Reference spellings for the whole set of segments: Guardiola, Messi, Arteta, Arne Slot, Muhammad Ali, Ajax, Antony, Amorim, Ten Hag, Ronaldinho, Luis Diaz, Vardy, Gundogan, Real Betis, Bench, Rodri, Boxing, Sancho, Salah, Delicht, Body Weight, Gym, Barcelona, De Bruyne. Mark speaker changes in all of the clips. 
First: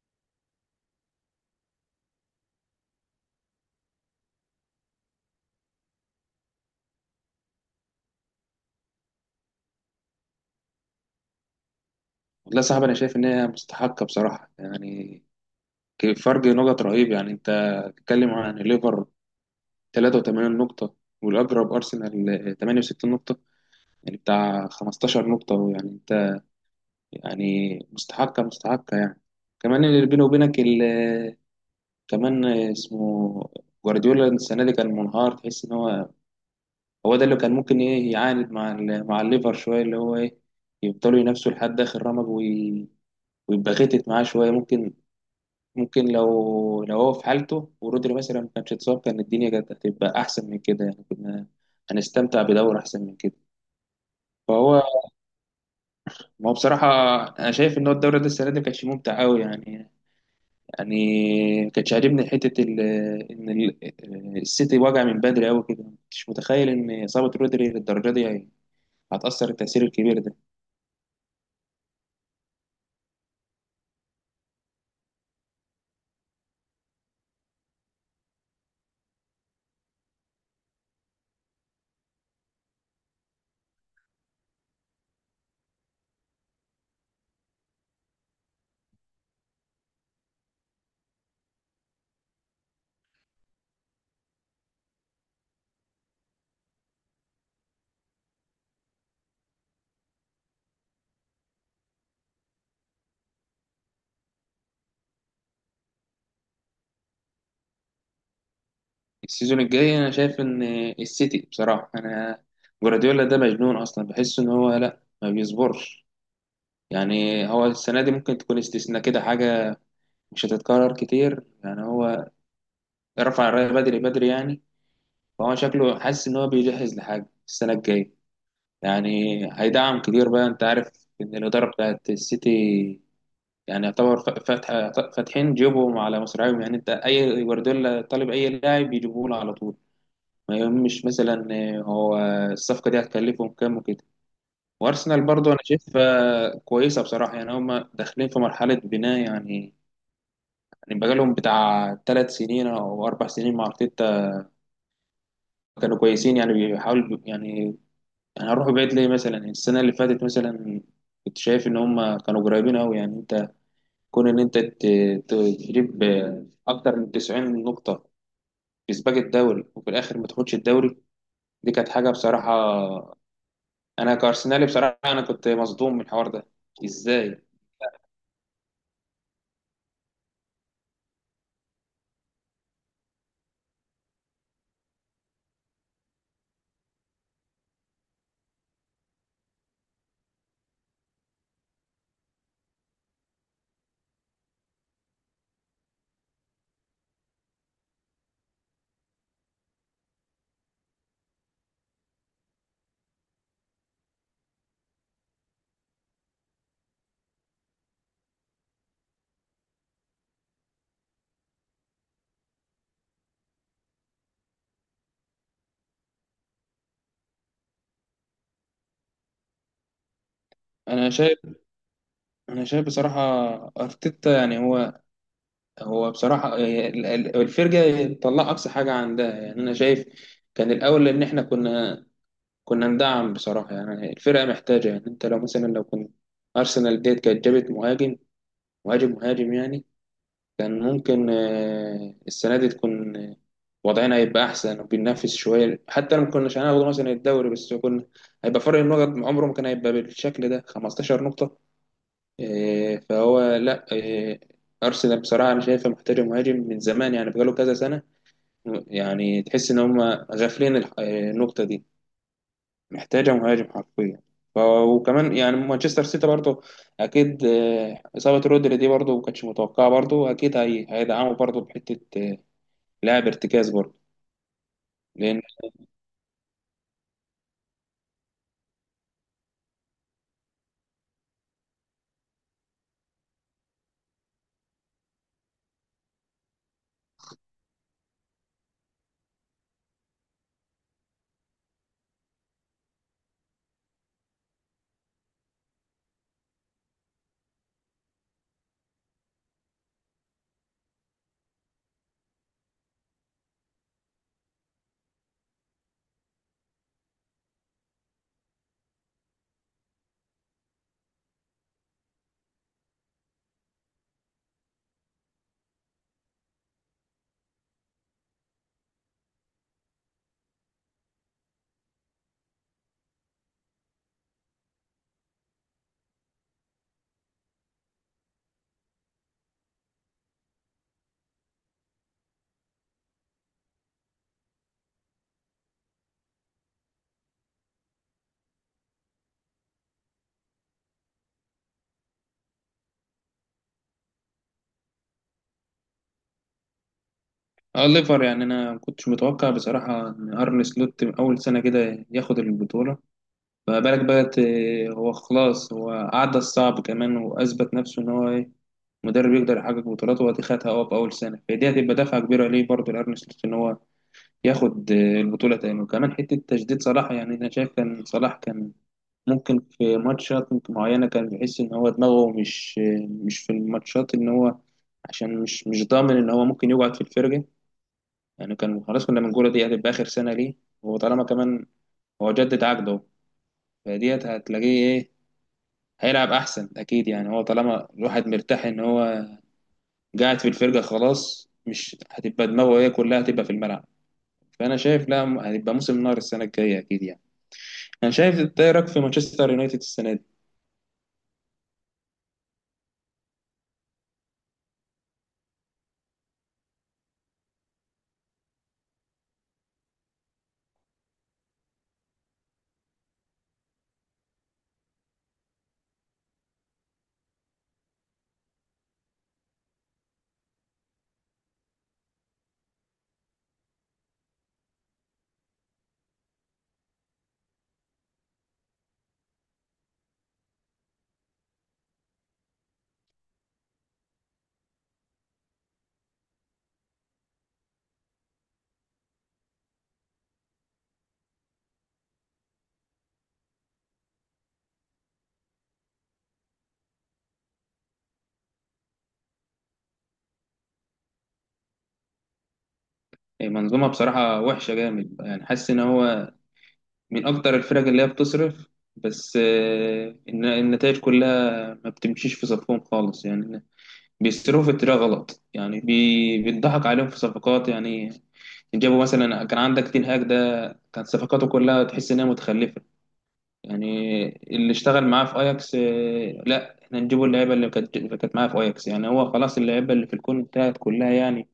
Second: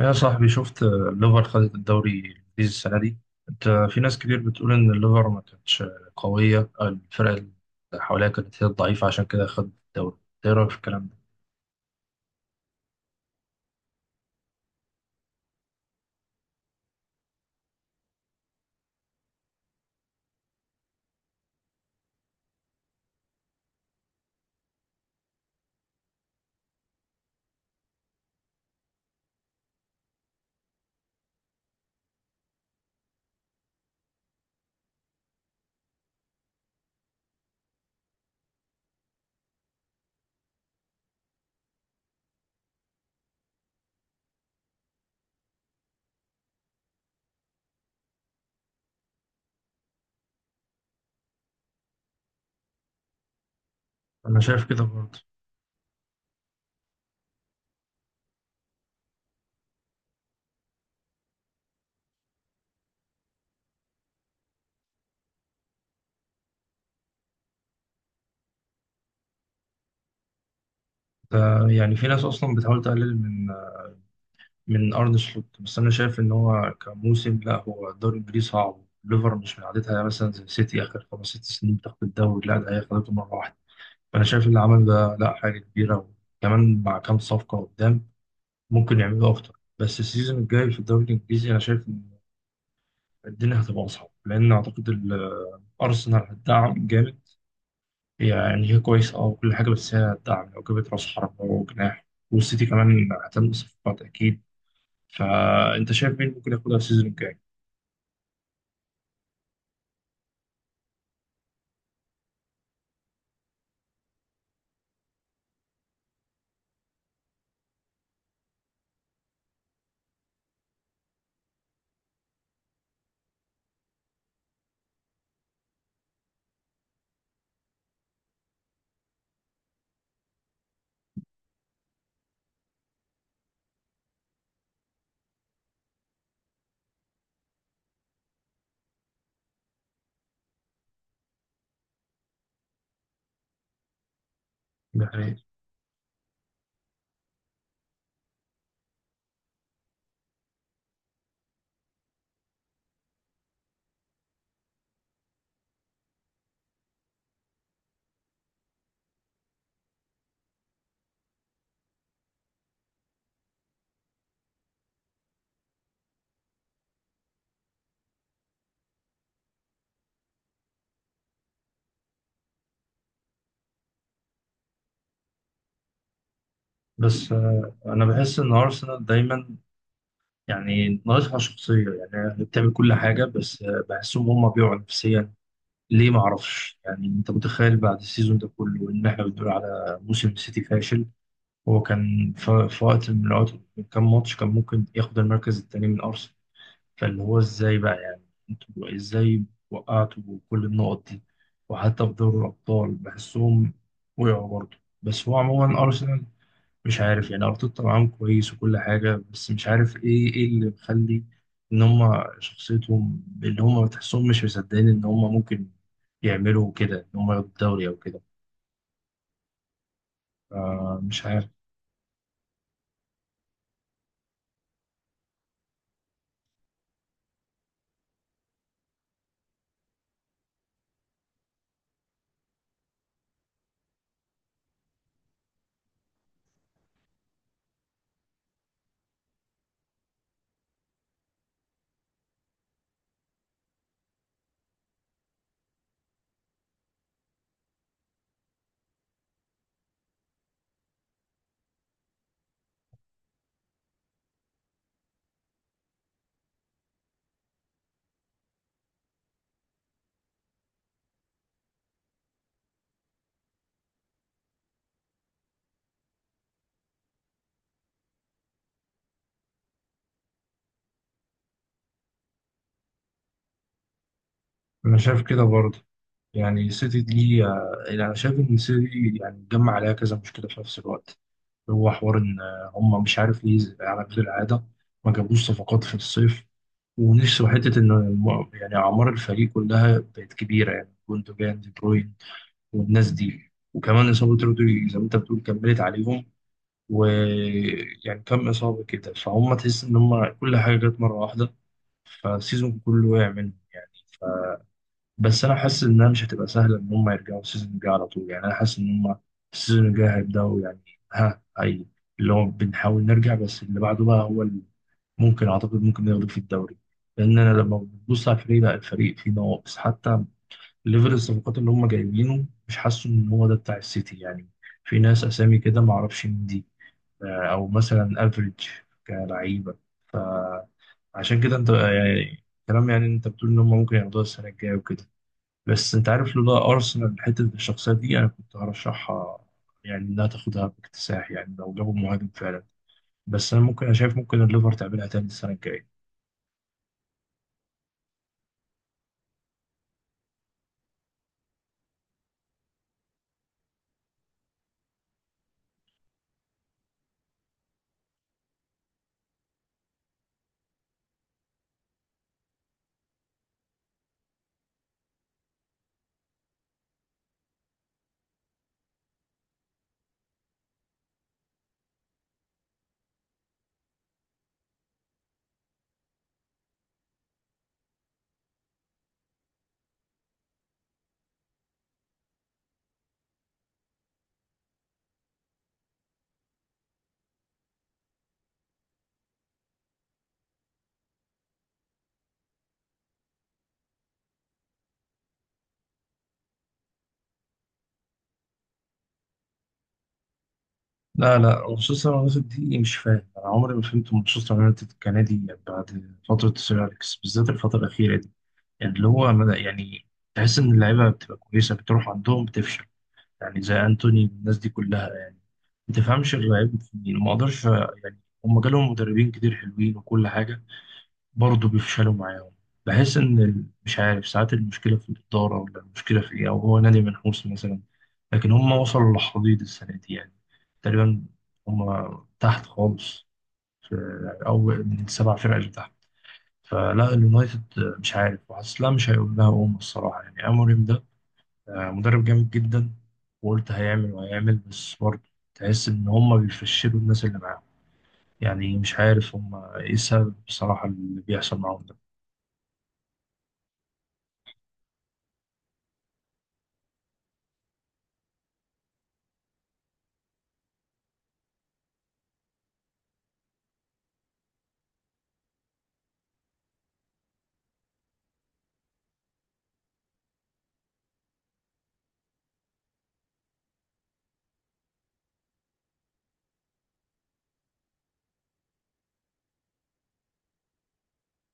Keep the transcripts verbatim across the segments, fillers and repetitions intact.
Speaker 1: يا صاحبي شفت آه، الليفر خدت الدوري الإنجليزي السنة دي. أنت في ناس كتير بتقول إن الليفر ما كانتش قوية أو الفرق اللي حواليها كانت هي الضعيفة، عشان كده خد الدوري. إيه رأيك في الكلام ده؟
Speaker 2: والله، صعب. انا شايف ان هي مستحقه بصراحه يعني ك- فرق نقط رهيب. يعني انت بتتكلم عن الليفر 83 نقطه، والاقرب ارسنال تمانية وستين نقطه، يعني بتاع 15 نقطه. ويعني انت يعني مستحقه مستحقه يعني. كمان اللي بيني وبينك ال- كمان اسمه جوارديولا السنه دي كان منهار. تحس ان هو هو ده اللي كان ممكن ايه يعاند مع ال- مع الليفر شويه، اللي هو ايه يفضلوا ينافسوا لحد اخر رمق وي- ويبقى غتت معاه شويه. ممكن ممكن لو لو هو في حالته ورودري مثلا ما كانش اتصاب، كان الدنيا كانت هتبقى احسن من كده، يعني كنا هنستمتع بدوري احسن من كده.
Speaker 1: أنا شايف
Speaker 2: فهو،
Speaker 1: كده برضه.
Speaker 2: ما هو بصراحه انا شايف ان هو الدوري ده السنه دي ما كانش ممتع قوي يعني يعني ما كانش عاجبني حته ال- ان ال- السيتي وجع من بدري قوي كده، ما كنتش متخيل ان اصابه رودري للدرجه دي هي- هتاثر التاثير الكبير ده.
Speaker 1: ده يعني في ناس أصلا بتحاول تقلل من آه، من أرن سلوت، بس أنا شايف إن هو كموسم، لا، هو الدوري الإنجليزي صعب، الليفر مش من عادتها، يعني مثلا زي سيتي آخر خمس ست سنين بتاخد الدوري، لا ده هي خدته مرة واحدة. فأنا شايف اللي عمل ده لا حاجة كبيرة، وكمان مع كام صفقة قدام ممكن يعملوا اكتر. بس السيزون الجاي في الدوري الانجليزي انا شايف ان الدنيا هتبقى اصعب، لان اعتقد ال- ارسنال هتدعم جامد، يعني هي كويسه اه وكل حاجه، بس هي هتدعم لو جابت راس حربه وجناح، والسيتي كمان هتعمل صفقات اكيد. فانت شايف مين ممكن ياخدها السيزون الجاي؟
Speaker 2: السيزون الجاي انا شايف ان السيتي بصراحه. انا جوارديولا ده مجنون اصلا، بحس ان هو لا ما بيصبرش. يعني هو السنة دي ممكن تكون استثناء كده، حاجة مش هتتكرر كتير. يعني هو رفع الراية بدري بدري يعني. فهو شكله حاسس إن هو بيجهز لحاجة السنة الجاية، يعني هيدعم كتير بقى. أنت عارف إن الإدارة بتاعت السيتي يعني يعتبر ف- فاتحة فاتحين جيبهم على مصراعيهم. يعني أنت أي جوارديولا طالب أي لاعب يجيبوه له على طول، ما يهمش مثلا هو الصفقة دي هتكلفهم كام وكده.
Speaker 1: ده
Speaker 2: وأرسنال
Speaker 1: حقيقي.
Speaker 2: برضه أنا شايفها كويسة بصراحة. يعني هما داخلين في مرحلة بناء يعني. يعني بقالهم بتاع ثلاث سنين او اربع سنين مع ارتيتا، كانوا كويسين. يعني بيحاولوا يعني يعني هروح بعيد ليه؟ مثلا يعني السنه اللي فاتت مثلا كنت شايف ان هم كانوا قريبين قوي. يعني انت، كون ان انت ت- ت- تجيب اكتر من تسعين نقطه في سباق الدوري وفي الاخر ما تاخدش الدوري، دي كانت حاجه بصراحه. انا كارسنالي بصراحه، انا كنت مصدوم من الحوار ده،
Speaker 1: بس
Speaker 2: ازاي؟
Speaker 1: آه، انا بحس ان ارسنال دايما يعني ناقصها شخصيه، يعني هي بتعمل كل حاجه بس آه، بحسهم هم بيقعوا نفسيا. ليه؟ ما اعرفش. يعني انت متخيل بعد السيزون ده كله ان احنا بنقول على موسم سيتي فاشل؟ هو كان ف- في وقت من الوقت من كام ماتش كان ممكن ياخد المركز الثاني من ارسنال. فاللي هو ازاي بقى يعني؟ انتوا ازاي وقعتوا كل النقط دي؟ وحتى في دوري الابطال بحسهم وقعوا برضه. بس هو عموما ارسنال مش عارف، يعني ارتيتا معاهم كويس وكل حاجه، بس مش عارف ايه ايه اللي مخلي ان هم شخصيتهم اللي هم تحسهم مش مصدقين ان هم ممكن يعملوا كده، ان هم ياخدوا الدوري او كده. آه
Speaker 2: انا
Speaker 1: مش
Speaker 2: شايف
Speaker 1: عارف.
Speaker 2: انا شايف بصراحه ارتيتا يعني هو. هو بصراحة، آه، ال- ال- الفرجة طلع أقصى حاجة عندها. يعني أنا شايف كان الأول إن إحنا كنا كنا ندعم بصراحة. يعني الفرقة محتاجة. يعني أنت لو مثلا لو كنت أرسنال ديت كانت جابت مهاجم، مهاجم مهاجم يعني. كان ممكن آه، السنة دي تكون، آه، وضعنا هيبقى أحسن وبننافس شوية، حتى لو ما كناش هناخد مثلا الدوري، بس كنا هيبقى فرق النقط عمره ما كان هيبقى بالشكل ده 15 نقطة. إيه، فهو لا. إيه، ارسنال بصراحه انا شايفه محتاجه مهاجم من زمان يعني بقاله كذا سنه. يعني تحس ان هم غافلين الح- إيه، النقطه دي، محتاجه مهاجم حرفيا. ف- وكمان يعني مانشستر سيتي برضه اكيد، إيه، اصابه رودري دي برضه ما كانتش متوقعه. برضه اكيد هي هيدعموا برضه بحته، إيه، لاعب ارتكاز برضه،
Speaker 1: انا شايف
Speaker 2: لان.
Speaker 1: كده برضه. يعني السيتي دي آه، انا شايف ان السيتي يعني اتجمع عليها كذا مشكله في نفس الوقت. هو حوار ان آه، هم مش عارف ليه، زي- على غير العاده ما جابوش صفقات في الصيف، ونفسه حته ان الم- يعني اعمار الفريق كلها بقت كبيره، يعني جوندوجان دي بروين والناس دي، وكمان إصابة رودري زي ما أنت بتقول كملت عليهم، ويعني كم إصابة كده، فهم تحس إن هم كل حاجة جت مرة واحدة، فالسيزون كله وقع منهم يعني. ف... بس أنا حاسس إنها مش هتبقى سهلة إن هم يرجعوا السيزون الجاي على طول، يعني أنا حاسس إن هم السيزون الجاي هيبدأوا يعني ها أي اللي هو بنحاول نرجع، بس اللي بعده بقى هو اللي ممكن أعتقد ممكن ياخدوا في الدوري. لأن أنا لما ببص على الفريق، لا، الفريق فيه نواقص، حتى ليفل الصفقات اللي هم جايبينه مش حاسه ان هو ده بتاع السيتي يعني. في ناس اسامي كده ما اعرفش مين دي، آه، او مثلا افريج كلعيبه. عشان كده انت آه، يعني كلام، يعني انت بتقول ان هم ممكن ياخدوها السنه الجايه وكده، بس انت عارف لولا ارسنال حته الشخصيه دي انا كنت هرشحها، يعني انها تاخدها باكتساح، يعني لو جابوا مهاجم فعلا. بس انا ممكن، انا شايف ممكن الليفر تعملها تاني السنه الجايه.
Speaker 2: اه، ليفر يعني انا ما كنتش متوقع بصراحه ان ارن سلوت اول سنه كده ياخد البطوله، ما بالك بقى. ت- هو خلاص، هو عدى الصعب كمان وأثبت نفسه إن هو إيه مدرب يقدر يحقق بطولاته. وأدي خدها هو في أول سنة، فدي هتبقى دفعة كبيرة ليه برضه لأرن سلوت إن هو ياخد آه، البطولة تاني. وكمان حتة تجديد صلاح. يعني أنا شايف كان صلاح كان ممكن في ماتشات معينة كان بيحس إن هو دماغه مش آه، مش في الماتشات، إن هو عشان مش مش ضامن إن هو ممكن يقعد في الفرقة. يعني كان خلاص كنا بنقول دي هتبقى آخر سنة ليه. وطالما كمان هو جدد عقده، فديت هتلاقيه إيه هيلعب احسن اكيد. يعني هو طالما الواحد مرتاح ان هو قاعد في الفرقه خلاص، مش هتبقى دماغه، هي كلها هتبقى في الملعب. فانا شايف لا، م- هتبقى موسم نار السنه الجايه اكيد يعني. انا شايف. إنت إيه رايك في مانشستر يونايتد السنه دي؟
Speaker 1: لا لا، مانشستر يونايتد دي إيه، مش فاهم، انا عمري ما فهمت مانشستر يونايتد كنادي بعد فتره سير اليكس، بالذات الفتره الاخيره دي. يعني اللي هو مد- يعني تحس ان اللعيبه بتبقى كويسه بتروح عندهم بتفشل، يعني زي انتوني والناس دي كلها يعني. ما تفهمش اللعيب في مين، ما اقدرش، يعني هم جالهم مدربين كتير حلوين وكل حاجه، برضه بيفشلوا معاهم. بحس ان ال- مش عارف، ساعات المشكله في الاداره، ولا المشكله في ايه، او هو نادي منحوس مثلا. لكن هم وصلوا لحضيض السنه دي يعني، تقريبا هم تحت خالص، في او من السبع فرق اللي تحت. فلا، اليونايتد مش عارف، وحاسس لا مش هيقول لها قوم الصراحه، يعني اموريم ده آه، مدرب جامد جدا، وقلت هيعمل وهيعمل، بس برضه تحس ان هم بيفشلوا الناس اللي معاهم. يعني مش عارف هم ايه السبب بصراحه اللي بيحصل معاهم ده.
Speaker 2: إيه، منظومه بصراحه وحشه جامد. يعني حاسس ان هو من اكتر الفرق اللي هي بتصرف، بس آه، الن- النتائج كلها ما بتمشيش في صفهم خالص يعني. بيصرفوا في الطريقة غلط، يعني بي... بيضحك عليهم في صفقات يعني. جابوا مثلا، كان عندك تين هاج ده، كانت صفقاته كلها تحس انها متخلفة يعني. اللي اشتغل معاه في اياكس، آه، لا احنا نجيبوا اللعيبة اللي كانت اللي كانت معاه في اياكس يعني. هو خلاص اللعيبة اللي في الكون انتهت كلها يعني.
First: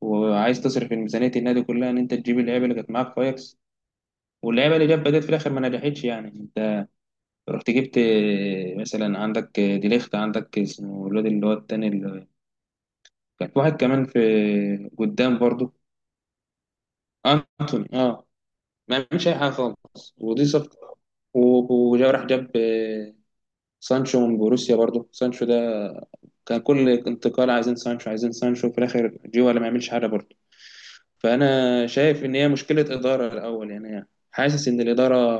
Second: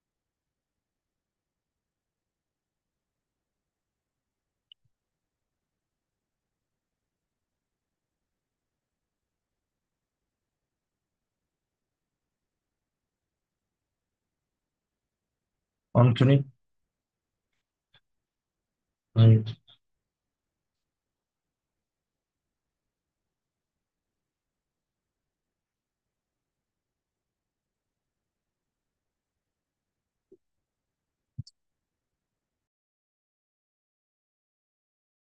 Speaker 2: وعايز تصرف ميزانية النادي كلها ان انت تجيب اللعيبة اللي كانت معاك في اياكس، واللعيبة اللي جاب بدات في الاخر ما نجحتش. يعني انت رحت جبت، آه، مثلا عندك، آه، ديليخت، عندك اسمه الواد اللي هو التاني، كان في واحد كمان في قدام برضو،
Speaker 1: انتوني.
Speaker 2: انتوني، اه، ما عملش اي
Speaker 1: ايوه.
Speaker 2: حاجه خالص، ودي صفقه. و- وجا راح جاب آه، سانشو من بوروسيا. برضو سانشو ده كان كل انتقال عايزين سانشو عايزين سانشو، في الاخر جه ولا ما عملش حاجه برضو. فانا شايف ان هي مشكله اداره الاول، يعني حاسس ان الاداره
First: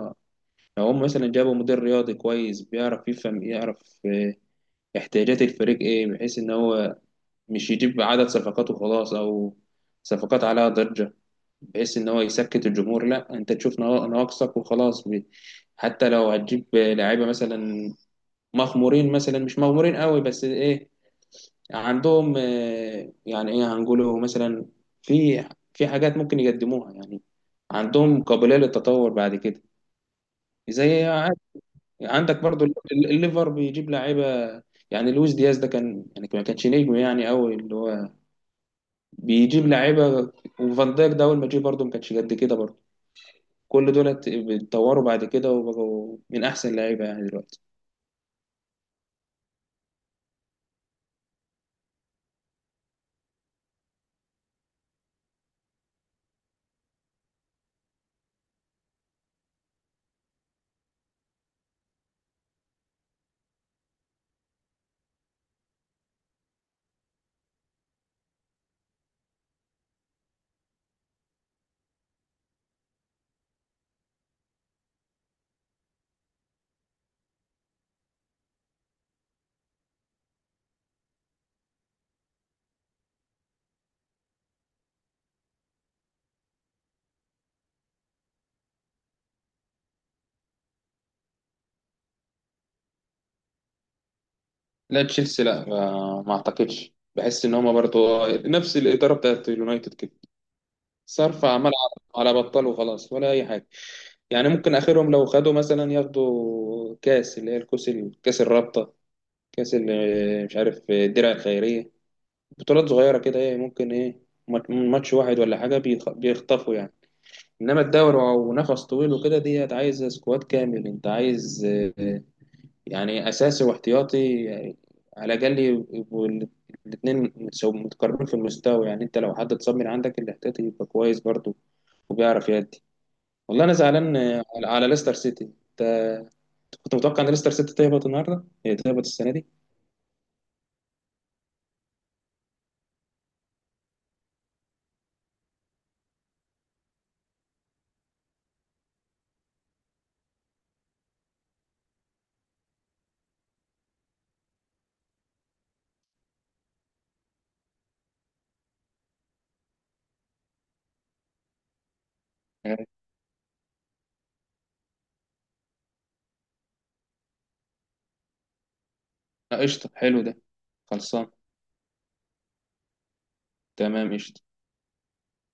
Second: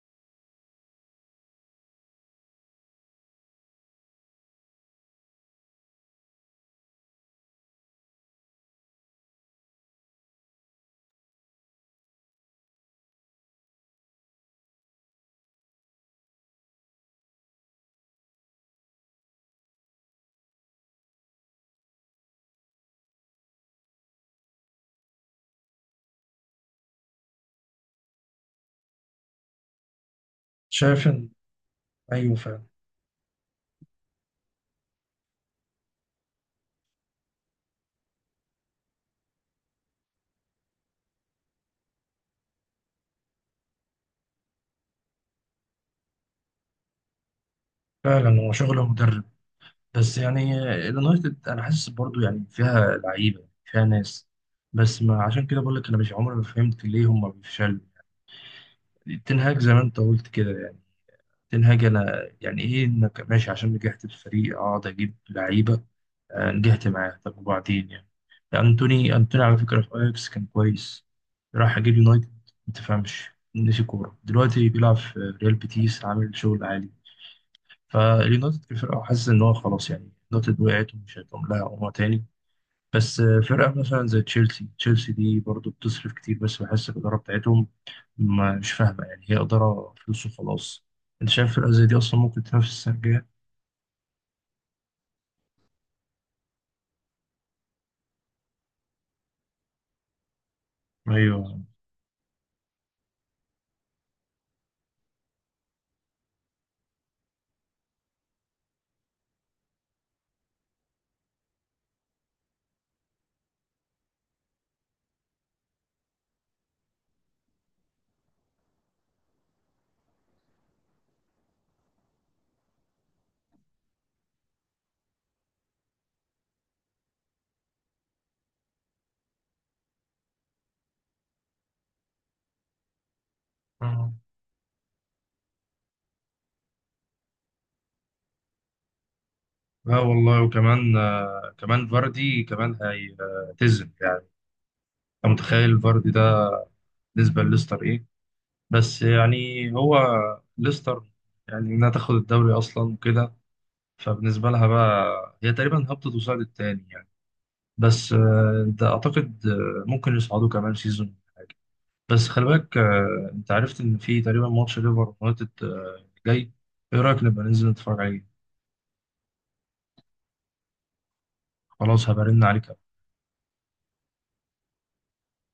Speaker 2: لو هم مثلا جابوا مدير رياضي كويس بيعرف يفهم يعرف آه، احتياجات الفريق ايه، بحيث ان هو مش يجيب عدد صفقات وخلاص، او صفقات عليها ضجه بحيث ان هو يسكت الجمهور. لا، انت تشوف نوا- نواقصك وخلاص. ب- حتى لو هتجيب لعيبه مثلا مغمورين، مثلا مش مغمورين قوي بس ايه، عندهم، آه، يعني ايه هنقوله؟ مثلا في في حاجات ممكن يقدموها يعني، عندهم قابليه للتطور بعد كده، زي
Speaker 1: شايف ان.
Speaker 2: عادي.
Speaker 1: ايوه
Speaker 2: عندك
Speaker 1: فعلا.
Speaker 2: برضو ال- ال- الليفر بيجيب لعيبه. يعني لويس دياز ده كان، يعني ما كانش نجم يعني قوي، اللي هو بيجيب لعيبه. وفان دايك ده اول ما جه برضه ما كانش قد كده برضه، كل دولت اتطوروا بعد كده وبقوا من احسن لعيبه يعني دلوقتي.
Speaker 1: فعلا هو شغله مدرب. بس يعني اليونايتد انا حاسس برضو يعني فيها لعيبه فيها ناس، بس ما عشان كده بقول لك، انا مش عمري ما فهمت ليه هم بيفشلوا. تنهاج زي ما انت قلت كده يعني، تنهاج انا يعني ايه انك ماشي عشان نجحت الفريق اقعد اجيب لعيبه؟ آه، نجحت معاه، طب وبعدين؟ يعني انتوني، انتوني على فكره في اياكس كان كويس، راح اجيب يونايتد ما تفهمش، نسي كوره، دلوقتي بيلعب في ريال بيتيس عامل شغل عالي. فاليونايتد كفرقة حاسس إن هو خلاص، يعني يونايتد وقعت ومش هيقوم لها عمرها تاني. بس آه، فرقة مثلا زي تشيلسي، تشيلسي دي برضو بتصرف كتير، بس بحس الإدارة بتاعتهم ما- مش فاهمة، يعني هي إدارة فلوس وخلاص. أنت شايف فرقة زي دي أصلا ممكن تنافس السنة الجاية؟
Speaker 2: لا، تشيلسي لا، ما ما اعتقدش. بحس ان هما برضو نفس الاداره بتاعت اليونايتد كده، صرف
Speaker 1: أيوه.
Speaker 2: عمال على على بطال وخلاص ولا اي حاجه. يعني ممكن اخرهم لو خدوا مثلا، ياخدوا كاس اللي هي الكاس، كاس الرابطه، كاس ال- مش عارف الدرع الخيريه، بطولات صغيره كده، ايه ممكن، ايه مات- ماتش واحد ولا حاجه بيخ- بيخطفوا يعني. انما الدوري ونفس طويل وكده، ديت عايز سكواد كامل. انت عايز، آه، يعني اساسي واحتياطي، يعني على الاقل يبقوا الاثنين متقاربين في المستوى. يعني انت لو حد اتصاب من عندك الاحتياطي يبقى كويس برضه، وبيعرف يأدي. والله انا
Speaker 1: آه.
Speaker 2: زعلان، آه، على على ليستر سيتي. انت كنت متوقع ان ليستر سيتي تهبط النهارده؟ هي تهبط السنه دي.
Speaker 1: لا والله، وكمان آه، كمان فاردي كمان هيعتزل يعني، أنت متخيل فاردي ده بالنسبة لليستر إيه؟ بس يعني هو ليستر يعني إنها تاخد الدوري أصلا وكده، فبالنسبة لها بقى هي تقريبا هبطت وصعدت تاني يعني. بس آه، ده أعتقد آه، ممكن يصعدوا كمان سيزون حاجة. بس خلي بالك،
Speaker 2: آه،
Speaker 1: آه، أنت عرفت إن في تقريبا ماتش ليفر ويونايتد آه، جاي. إيه رأيك نبقى ننزل نتفرج عليه؟
Speaker 2: قشطه، حلو ده. خلصان.
Speaker 1: خلاص هبرن عليك.
Speaker 2: تمام، قشطه.